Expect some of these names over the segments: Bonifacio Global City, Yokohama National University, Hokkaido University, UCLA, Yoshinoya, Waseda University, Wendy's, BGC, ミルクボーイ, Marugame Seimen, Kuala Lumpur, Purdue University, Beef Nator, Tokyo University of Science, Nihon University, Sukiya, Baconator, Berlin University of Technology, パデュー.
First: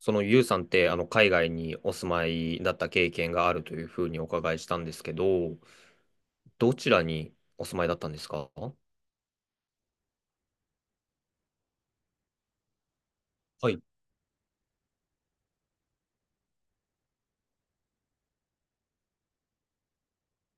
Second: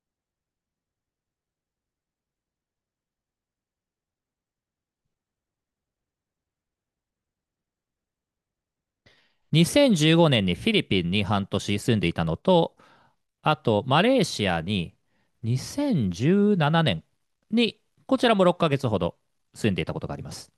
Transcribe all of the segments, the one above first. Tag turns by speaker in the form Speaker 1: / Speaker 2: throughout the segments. Speaker 1: そのユウさんって、海外にお住まいだった経験があるというふうにお伺いしたんですけど、どちらにお住まいだったんですか？
Speaker 2: 2015年にフィリピンに半年住んでいたのと、あ
Speaker 1: はい。
Speaker 2: とマレーシアに2017年にこちらも6ヶ月ほど住んでいたことがあります。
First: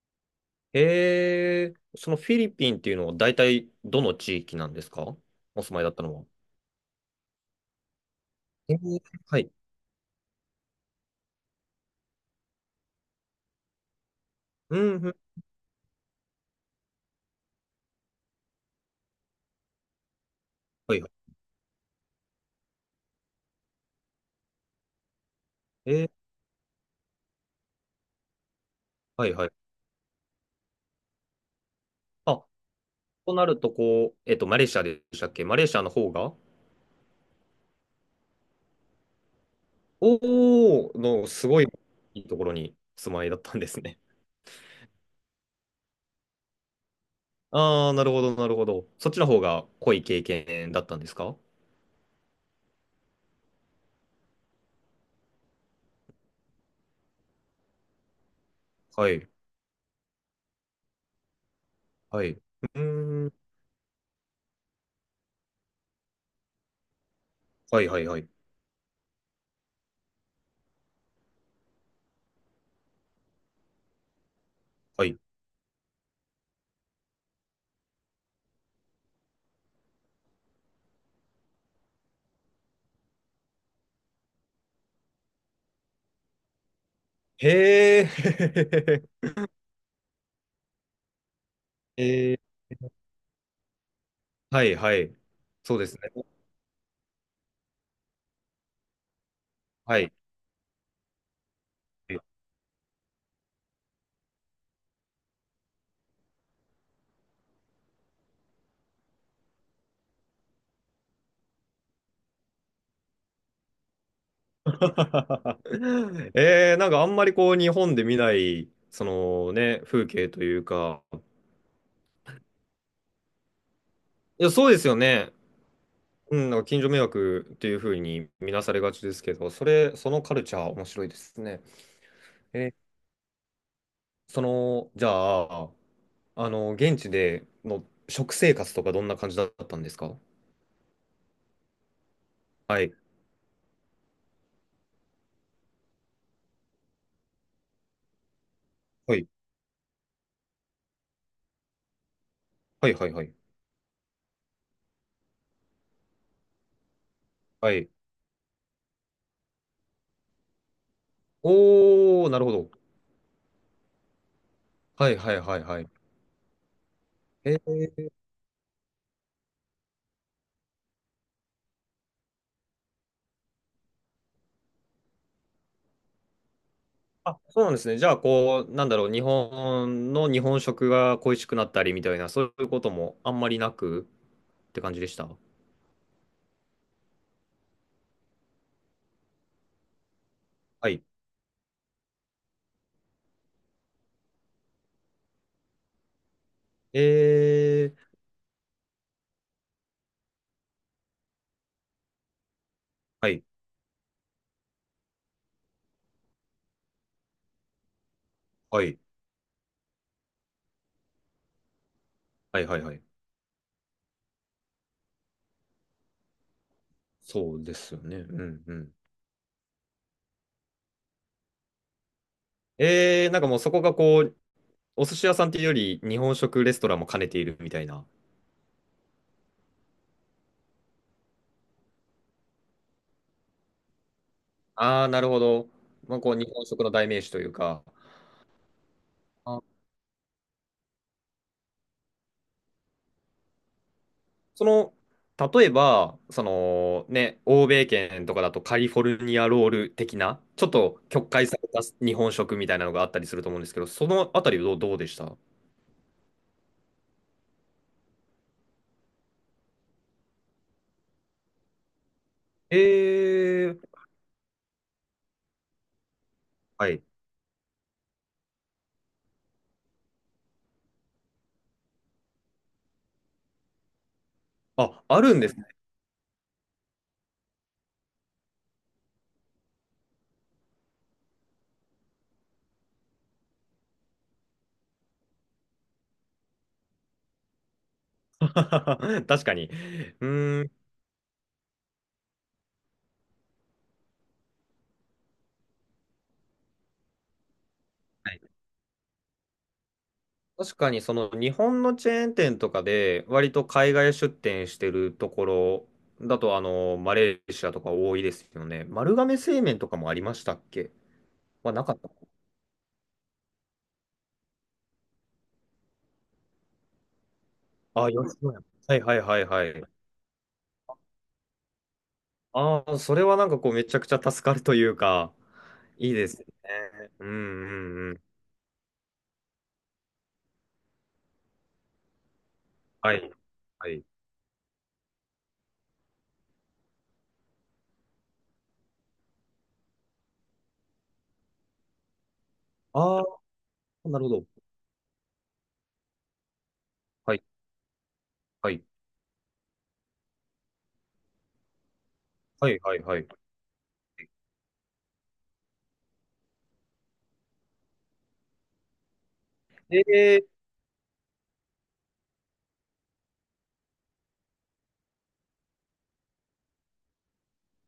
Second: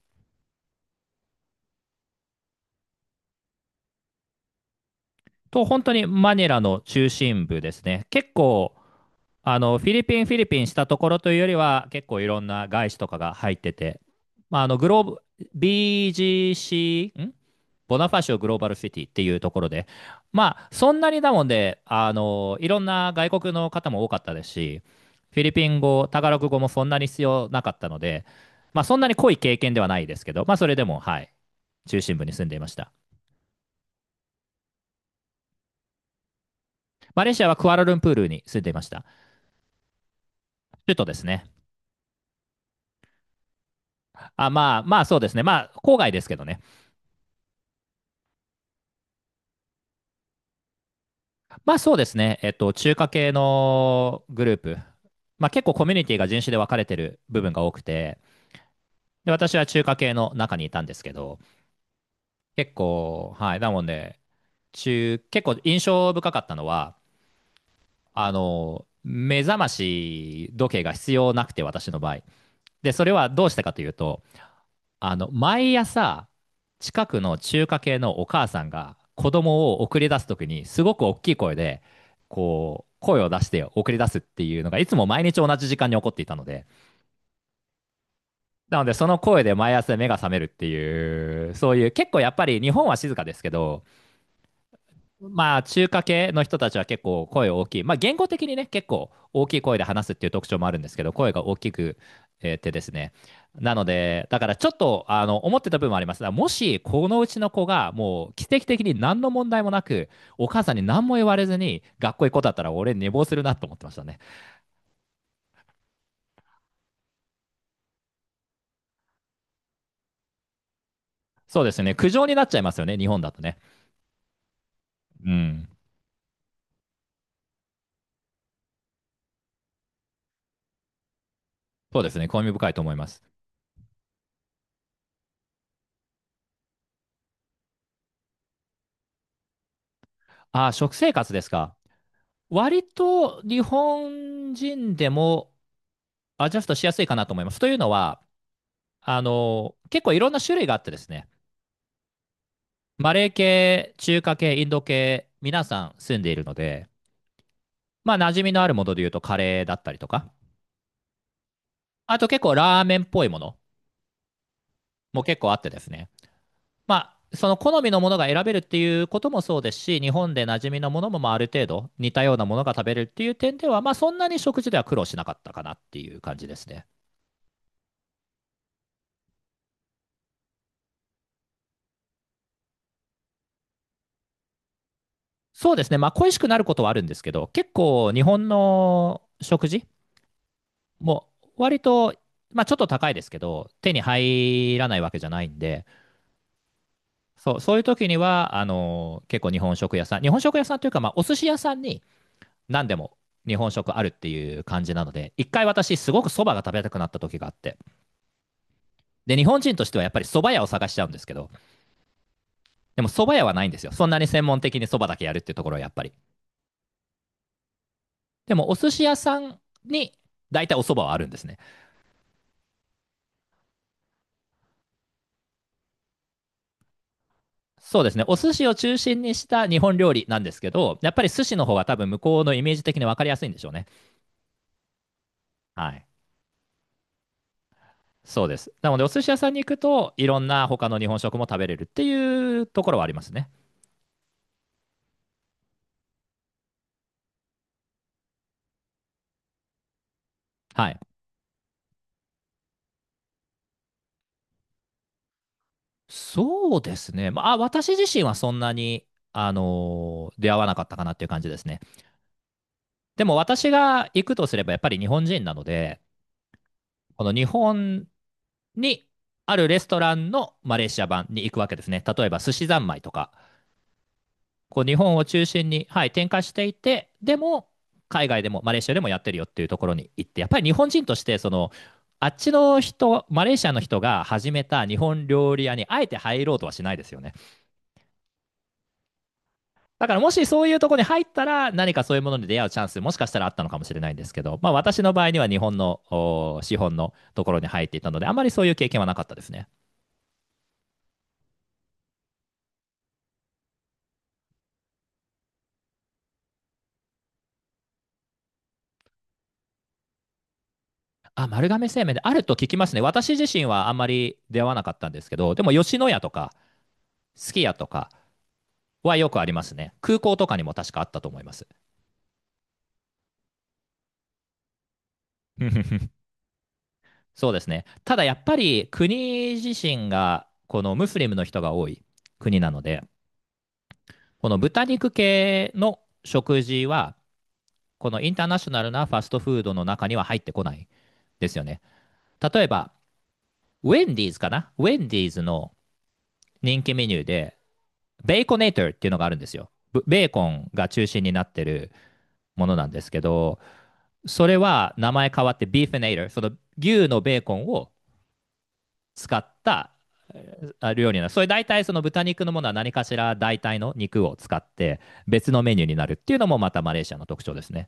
Speaker 1: そのフィリピンっていうのは大体どの地域なんですか？お住ま
Speaker 2: 本
Speaker 1: いだ
Speaker 2: 当
Speaker 1: った
Speaker 2: に
Speaker 1: のは。
Speaker 2: マニラの中心部ですね。結構
Speaker 1: えー、はい。
Speaker 2: フィリピンしたところというよりは、結構いろんな外資とかが入ってて、まあ、
Speaker 1: う
Speaker 2: グロー
Speaker 1: ん、うん。
Speaker 2: ブ、BGC、ボナファシオグローバルシティっていうところで、まあ、そ
Speaker 1: は
Speaker 2: ん
Speaker 1: いは
Speaker 2: なに
Speaker 1: い。
Speaker 2: だもんで、いろんな外国の方も多かったですし、フィリピン
Speaker 1: え
Speaker 2: 語、
Speaker 1: ー、
Speaker 2: タガログ語もそんなに必要なかったので、まあ、そんなに
Speaker 1: は
Speaker 2: 濃
Speaker 1: い
Speaker 2: い
Speaker 1: はい。
Speaker 2: 経験ではないですけど、まあ、それでも、はい、中心部に住
Speaker 1: あ、
Speaker 2: んでいました。
Speaker 1: となると、こう、マレーシアでしたっけ？マレーシアの方が、
Speaker 2: マレーシアはクアラルンプールに住んでいました。
Speaker 1: お
Speaker 2: 首
Speaker 1: ー、
Speaker 2: 都です
Speaker 1: の、
Speaker 2: ね。
Speaker 1: すごいいいところにお住まいだったんですね。
Speaker 2: あ、まあ、まあ、そうですね。まあ、郊外ですけどね。
Speaker 1: ああ、なるほど、なるほど。そっちの方が濃い経験だったんですか？
Speaker 2: まあ、そうですね。中華系のグループ。まあ、結構コミュニティが人種で分かれてる部分が多くて、
Speaker 1: はい、
Speaker 2: で、私は中華系の中にいたんですけど、
Speaker 1: はい。う
Speaker 2: 結
Speaker 1: ー
Speaker 2: 構、
Speaker 1: ん。
Speaker 2: はい。なので、結構印象深かったのは、
Speaker 1: はい、はい、はい。
Speaker 2: 目覚まし時計が必要なくて、私の場合。で、それはどうしたかというと、
Speaker 1: はい。
Speaker 2: 毎朝、近くの中華系のお母さんが子供を送り出すときに、すごく大きい声で、こう、声を出して送り出すっていうのが、いつも毎日同じ時間に起こっていたので、
Speaker 1: へえ、
Speaker 2: なので、その 声で毎朝目が覚めるっていう、そういう、結構や
Speaker 1: へ
Speaker 2: っ
Speaker 1: え、
Speaker 2: ぱり日本は静かですけど、
Speaker 1: はい、はい。
Speaker 2: まあ、
Speaker 1: そうで
Speaker 2: 中
Speaker 1: す
Speaker 2: 華
Speaker 1: ね。
Speaker 2: 系の人たちは結構声大きい。まあ、言語的にね、結構大きい声で
Speaker 1: は
Speaker 2: 話す
Speaker 1: い。
Speaker 2: っていう特徴もあるんですけど、声が大きくてですね。なので、だからちょっと、思ってた部分もあります。だからもし、このうちの子が、もう、奇跡的に何の問題もなく、お母さんに何も言われずに、学校行く子だったら、俺、寝坊するなと思ってましたね。
Speaker 1: なんかあんまりこう日本で見ない、そのね、風景というか、
Speaker 2: そうですね。苦情になっちゃいますよね、日本だとね。
Speaker 1: いや、そうですよ
Speaker 2: う
Speaker 1: ね。
Speaker 2: ん。
Speaker 1: うん、なんか近所迷惑っていうふうに見なされがちですけど、それ、そのカルチャー面白いですね。
Speaker 2: そうですね。興味深
Speaker 1: え、
Speaker 2: いと思います。
Speaker 1: その、じゃあ、現地での食生活とかどんな感じだったんですか？
Speaker 2: ああ、食生活ですか。
Speaker 1: は
Speaker 2: 割
Speaker 1: い。
Speaker 2: と日本人でもアジャストしやすいかなと思います。というのは、
Speaker 1: はい。
Speaker 2: 結構いろんな種類があってですね、
Speaker 1: はいは
Speaker 2: マ
Speaker 1: いは
Speaker 2: レー
Speaker 1: い。
Speaker 2: 系、中華系、インド系、皆さん住んでいるので、
Speaker 1: はい。
Speaker 2: まあ、馴染みのあるもので言うとカレーだったりとか、あ
Speaker 1: お
Speaker 2: と
Speaker 1: ー、な
Speaker 2: 結
Speaker 1: るほ
Speaker 2: 構
Speaker 1: ど。
Speaker 2: ラーメンっぽいもの
Speaker 1: はい
Speaker 2: も
Speaker 1: は
Speaker 2: 結
Speaker 1: い
Speaker 2: 構あ
Speaker 1: は
Speaker 2: っ
Speaker 1: い
Speaker 2: てで
Speaker 1: は
Speaker 2: す
Speaker 1: い。
Speaker 2: ね、まあ、そ
Speaker 1: え
Speaker 2: の好みのも
Speaker 1: ー、
Speaker 2: のが選べるっていうこともそうですし、日本で馴染みのものもまあある程度似たようなものが食べれるっていう点では、まあ、そんなに食事では苦労しなかったかなっていう感じですね。
Speaker 1: あ、そうなんですね。じゃあ、こう、なんだろう、日本の日本食が恋しくなったりみたいな、そういうこともあんまりなくって感じでした。
Speaker 2: そうですね、まあ、恋しくなることはあるんですけど、結構日本の食事
Speaker 1: はい。
Speaker 2: もう割と、まあ、ちょっと高いですけど、手に入らないわけじゃないんで、そうそういう
Speaker 1: え
Speaker 2: 時に
Speaker 1: ー、
Speaker 2: は結構日本食屋さん、日本食屋さんというか、まあ、お寿司屋さんに何でも
Speaker 1: はい。
Speaker 2: 日本食あるっていう感じなので、一回私、すごくそばが食べたくなった時があって、
Speaker 1: はい。
Speaker 2: で、日本人としてはやっぱりそば屋を探しちゃうんですけど、
Speaker 1: はいはいは
Speaker 2: で
Speaker 1: い。
Speaker 2: も、そば屋はないんですよ、そんなに専門的にそばだけやるっていうところはやっぱり。
Speaker 1: そうですよね。う
Speaker 2: で
Speaker 1: ん
Speaker 2: も、
Speaker 1: う
Speaker 2: お寿
Speaker 1: ん。
Speaker 2: 司屋さんに大体おそばはあるんですね。
Speaker 1: なんかもうそこがこう、お寿司屋さんっていうより、日本食レストランも兼ねているみたい
Speaker 2: そう
Speaker 1: な。
Speaker 2: ですね。お寿司を中心にした日本料理なんですけど、やっぱり寿司の方が多分向こうのイメージ的に分かりやすいんでしょうね。
Speaker 1: ああ、なるほど。
Speaker 2: はい。
Speaker 1: まあ、こう、日本食の代名詞というか、
Speaker 2: そうです。なので、お寿司屋さん
Speaker 1: あ
Speaker 2: に行くと、いろんな他の日本食も食べれるっていうところはありますね。
Speaker 1: その、例えば、そのね、欧米圏とかだとカリフォルニアロール的な、ちょっ
Speaker 2: はい。
Speaker 1: と曲解された日本食みたいなのがあったりすると思うんですけど、そのあたりはどう、どうでした？
Speaker 2: そうですね。まあ、私自身はそんなに、出会わなかったかなっていう感じですね。
Speaker 1: え
Speaker 2: でも、私
Speaker 1: ー、
Speaker 2: が行くとすれば、やっぱり日本人なので、
Speaker 1: はい。
Speaker 2: この日本にあるレストランのマレーシア版に行くわけですね。例えば、寿司三昧とか、こう日
Speaker 1: あ、
Speaker 2: 本
Speaker 1: あ
Speaker 2: を
Speaker 1: るん
Speaker 2: 中
Speaker 1: ですね。
Speaker 2: 心に、はい、展開していて、でも、海外でもマレーシアでもやってるよっていうところに行って、やっぱり日本人としてあっちの人、マレーシアの人が始めた日本料理屋にあえて入ろうとはしないですよね。
Speaker 1: 確かに。
Speaker 2: だから、
Speaker 1: う
Speaker 2: もしそ
Speaker 1: ー
Speaker 2: う
Speaker 1: ん。
Speaker 2: いう
Speaker 1: は
Speaker 2: ところに入ったら、何かそういうものに出会うチャンス、もしかしたらあったのかもしれないんですけど、まあ、私の場合には日本のお資本のところに入っていたので、あまり
Speaker 1: い。
Speaker 2: そういう経験はなかったですね。
Speaker 1: 確かにその日本のチェーン店とかで割と海外出店してるところだとマレーシアとか多いですよね。丸亀製麺とかもありましたっけ？
Speaker 2: あ、丸
Speaker 1: はな
Speaker 2: 亀
Speaker 1: かっ
Speaker 2: 製
Speaker 1: た。
Speaker 2: 麺であると聞きますね。私自身はあんまり出会わなかったんですけど、でも、吉野家とか、すき家と
Speaker 1: あ
Speaker 2: か、
Speaker 1: あ、吉野家。はいは
Speaker 2: は
Speaker 1: い
Speaker 2: よ
Speaker 1: は
Speaker 2: くあ
Speaker 1: い
Speaker 2: りま
Speaker 1: は
Speaker 2: す
Speaker 1: い。
Speaker 2: ね。空港とかにも確かあったと思います。
Speaker 1: ああ、それはなんかこうめちゃくちゃ助かるというか、いい ですね。うんう
Speaker 2: そうですね。
Speaker 1: んう
Speaker 2: た
Speaker 1: ん。
Speaker 2: だ、やっぱり国自身がこのムスリムの人が多い国なので、
Speaker 1: はいはい。
Speaker 2: この豚肉系の食事は、このインターナショナルなファストフードの中には入ってこないですよね。例えば、
Speaker 1: あ
Speaker 2: ウェ
Speaker 1: あ、
Speaker 2: ン
Speaker 1: な
Speaker 2: デ
Speaker 1: る
Speaker 2: ィ
Speaker 1: ほ
Speaker 2: ーズ
Speaker 1: ど。
Speaker 2: かな、ウェンディーズの人気メニュー
Speaker 1: はい
Speaker 2: で、ベーコネ
Speaker 1: は
Speaker 2: ータ
Speaker 1: い
Speaker 2: ーっていうのがあるんですよ。ベーコンが中心になってるも
Speaker 1: は
Speaker 2: の
Speaker 1: い
Speaker 2: なん
Speaker 1: は
Speaker 2: で
Speaker 1: い
Speaker 2: す
Speaker 1: は
Speaker 2: け
Speaker 1: い。
Speaker 2: ど、それは名前変わってビーフネイター、その牛のベーコンを使った
Speaker 1: え
Speaker 2: 料理なの。それ、大体その豚肉のものは何かしら代替の肉を使って別のメニューになるっていうのもまたマレーシアの特徴ですね。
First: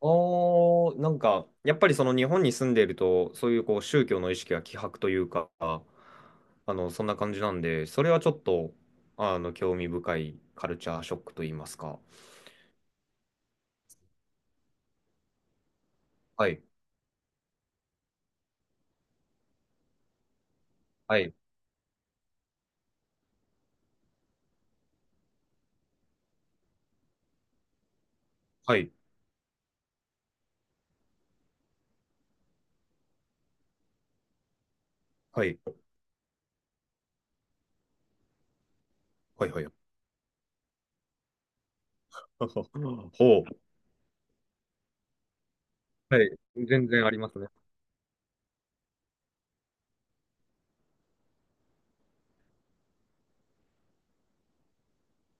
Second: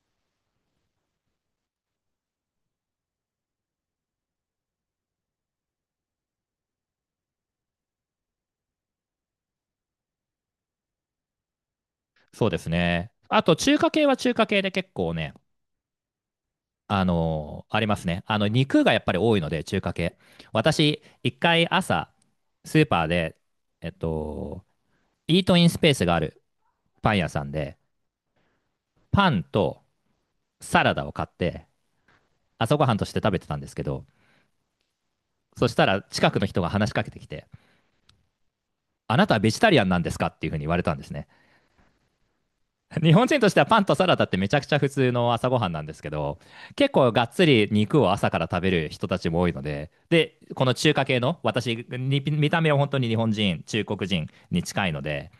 Speaker 1: ああ、なんか、やっぱりその日本に住んでいると、そういうこう宗教の意識が希薄というか、そんな感じなんで、それはちょっと、興味深いカルチャーショックと言いますか。
Speaker 2: そうですね。あと、中華系は中華系で結構ね、
Speaker 1: はい、
Speaker 2: ありますね。あの、肉がやっぱり多いので中華系。私、
Speaker 1: はい、
Speaker 2: 一回朝スーパーで、えっと、イートインスペースがあるパン屋さんで
Speaker 1: はい、
Speaker 2: パンとサラダを買って朝ごはんとして食べてたんですけど、
Speaker 1: はい、
Speaker 2: そしたら近くの人が話しかけてきて、あなたは
Speaker 1: は
Speaker 2: ベ
Speaker 1: い、
Speaker 2: ジ
Speaker 1: はい。
Speaker 2: タリアン なんですかっていうふうに言われたんですね。日本人
Speaker 1: ほ
Speaker 2: とし
Speaker 1: う。
Speaker 2: てはパンとサラダってめちゃくちゃ普通の朝ごはんなんですけ
Speaker 1: はい、
Speaker 2: ど、
Speaker 1: 全
Speaker 2: 結
Speaker 1: 然あ
Speaker 2: 構
Speaker 1: り
Speaker 2: がっ
Speaker 1: ます
Speaker 2: つ
Speaker 1: ね。
Speaker 2: り肉を朝から食べる人たちも多いので、で、この中華系の、私、に見た目は本当に日本人、中国人に近いので、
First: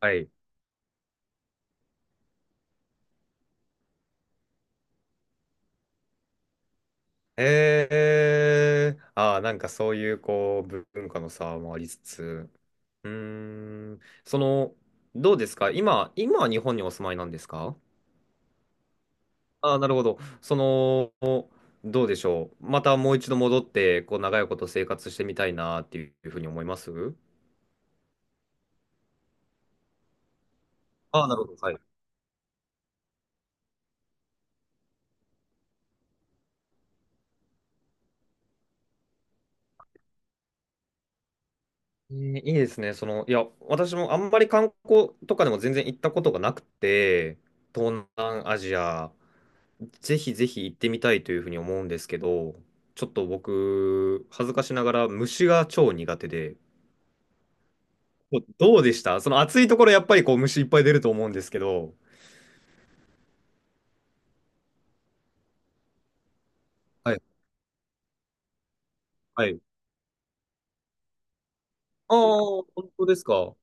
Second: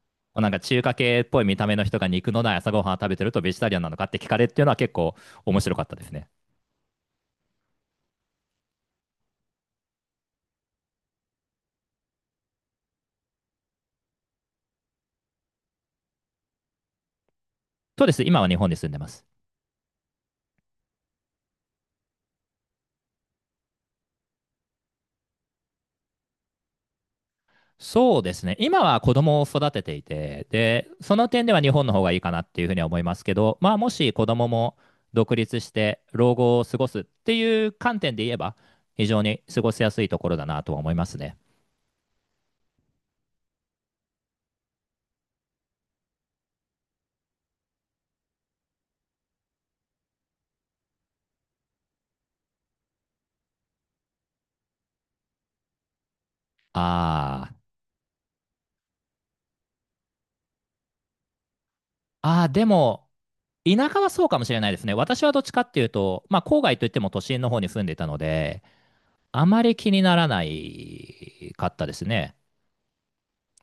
Speaker 1: はい。
Speaker 2: なんか中華系っぽい見た目の人が肉のない朝ごはんを食べてるとベジタリアンなのかって聞かれるっていうのは結構面白かったですね。
Speaker 1: ああ、なんかそういうこう、文化の差もありつつ、うーん、その、どうですか、今、今は日本にお住まいなんですか？
Speaker 2: そうです、今は日本に住んでます。
Speaker 1: ああ、なるほど。その、どうでしょう。またもう一度戻って、こう、長いこと生活してみたいなっていうふうに思います？
Speaker 2: そうですね。今は子供を育てていて、で、そ
Speaker 1: あ
Speaker 2: の
Speaker 1: あ、なる
Speaker 2: 点で
Speaker 1: ほど。
Speaker 2: は日
Speaker 1: はい。
Speaker 2: 本の方がいいかなっていうふうには思いますけど、まあ、もし子供も独立して老後を過ごすっていう観点で言えば、非常に過ごしやすいところだなとは思いますね。
Speaker 1: えーいいですね。その、いや、私もあんまり観光とかでも全然行ったことがなくて、東南アジア、ぜひぜひ行ってみたいというふうに思うんですけど、ちょっと僕、恥ずかしながら虫が超苦手で、
Speaker 2: あー、
Speaker 1: どどうでしたその暑いところやっぱりこう虫いっぱい出ると思うんですけど。
Speaker 2: あー、でも、田舎はそうかもしれないですね。私はどっちかっていうと、まあ、郊外といっても
Speaker 1: は
Speaker 2: 都
Speaker 1: い。
Speaker 2: 心の方に住んでいたので、あ
Speaker 1: はい。
Speaker 2: まり気にならないかったです
Speaker 1: ああ、
Speaker 2: ね。
Speaker 1: 本当ですか。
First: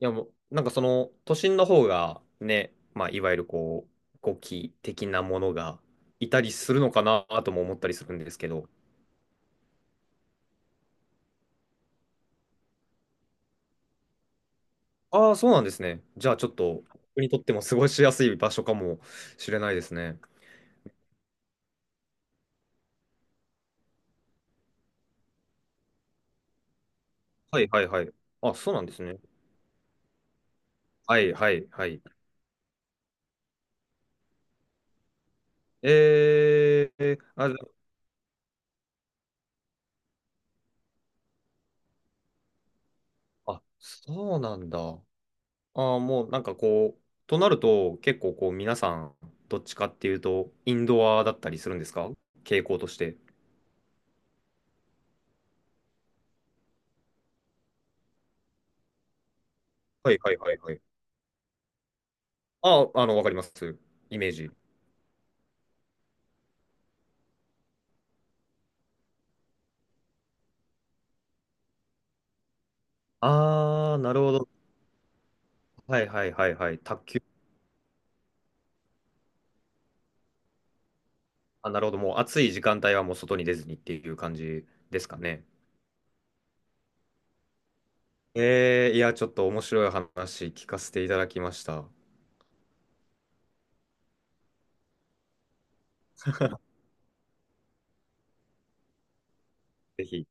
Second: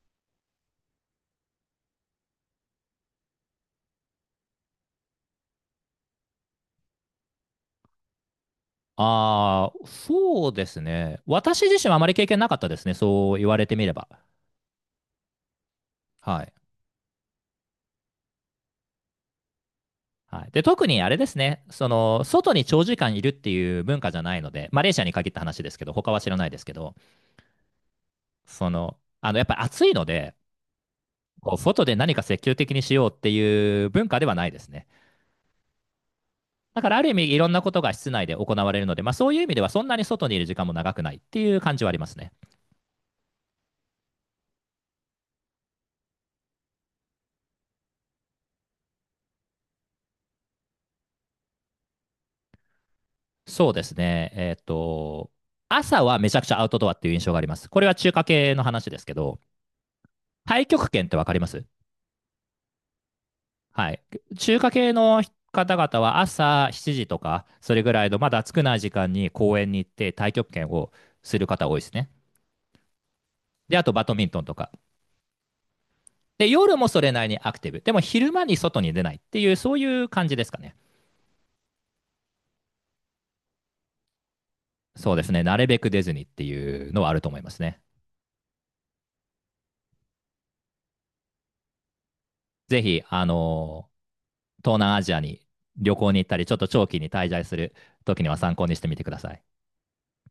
Speaker 1: いやもう、なんかその都心の方がね、まあいわゆるこう、ゴキ的なものがいたりするのかなとも思ったりするんですけど、
Speaker 2: ああ、そうですね。私自身はあまり経験なかったですね。そう言われてみれば。
Speaker 1: ああ、そうなんですね。じゃあ
Speaker 2: は
Speaker 1: ちょ
Speaker 2: い。
Speaker 1: っと、僕にとっても過ごしやすい場所かもしれないですね。
Speaker 2: はい、で、特にあれですね外に長時間いるっていう文化じゃないので、マレーシアに限った話ですけど、他は知らないですけど、
Speaker 1: はいはいはい。あ、そうなんですね。
Speaker 2: やっぱり暑いので、
Speaker 1: はいは
Speaker 2: こう
Speaker 1: い
Speaker 2: 外
Speaker 1: は
Speaker 2: で
Speaker 1: い。
Speaker 2: 何か積極的にしようっていう文化ではないですね。だから、ある意味、いろ
Speaker 1: あ、
Speaker 2: ん
Speaker 1: で、
Speaker 2: なことが室内で行われるので、まあ、そういう意味ではそんなに外にいる時間も長くないっていう感じはありますね。
Speaker 1: あそうなんだ。ああ、もうなんかこう、となると結構こう皆さん、どっちかっていうと、インドアだったりするんですか、傾向として。
Speaker 2: そうですね、朝はめちゃくちゃアウトドアっていう印象があります。これは中華系の話ですけど、
Speaker 1: はいはいはい
Speaker 2: 太
Speaker 1: はい。
Speaker 2: 極拳って分かります？
Speaker 1: あ、わかります。
Speaker 2: はい。
Speaker 1: イメージ。
Speaker 2: 中華系の方々は朝7時とか、それぐらいのまだ暑くない時間に公園に行って太極拳をする方多いですね。で、あと
Speaker 1: ああ、
Speaker 2: バ
Speaker 1: な
Speaker 2: ド
Speaker 1: る
Speaker 2: ミン
Speaker 1: ほ
Speaker 2: トン
Speaker 1: ど。
Speaker 2: とか。
Speaker 1: はいはい
Speaker 2: で、
Speaker 1: はいは
Speaker 2: 夜
Speaker 1: い。
Speaker 2: もそ
Speaker 1: 卓
Speaker 2: れな
Speaker 1: 球。
Speaker 2: りにアクティブ。でも、昼間に外に出ないっていう、そういう感じですかね。
Speaker 1: あ、なるほど。もう暑い時間帯はもう外に出ずにっていう感じです
Speaker 2: そう
Speaker 1: か
Speaker 2: ですね。
Speaker 1: ね。
Speaker 2: なるべく出ずにっていうのはあると思いますね。
Speaker 1: いや、ちょっと面白い話聞かせていただきました。
Speaker 2: ぜひ、東南アジアに旅行に行ったり、ちょっと長期に滞在する時には参考にしてみてください。
Speaker 1: ぜひ。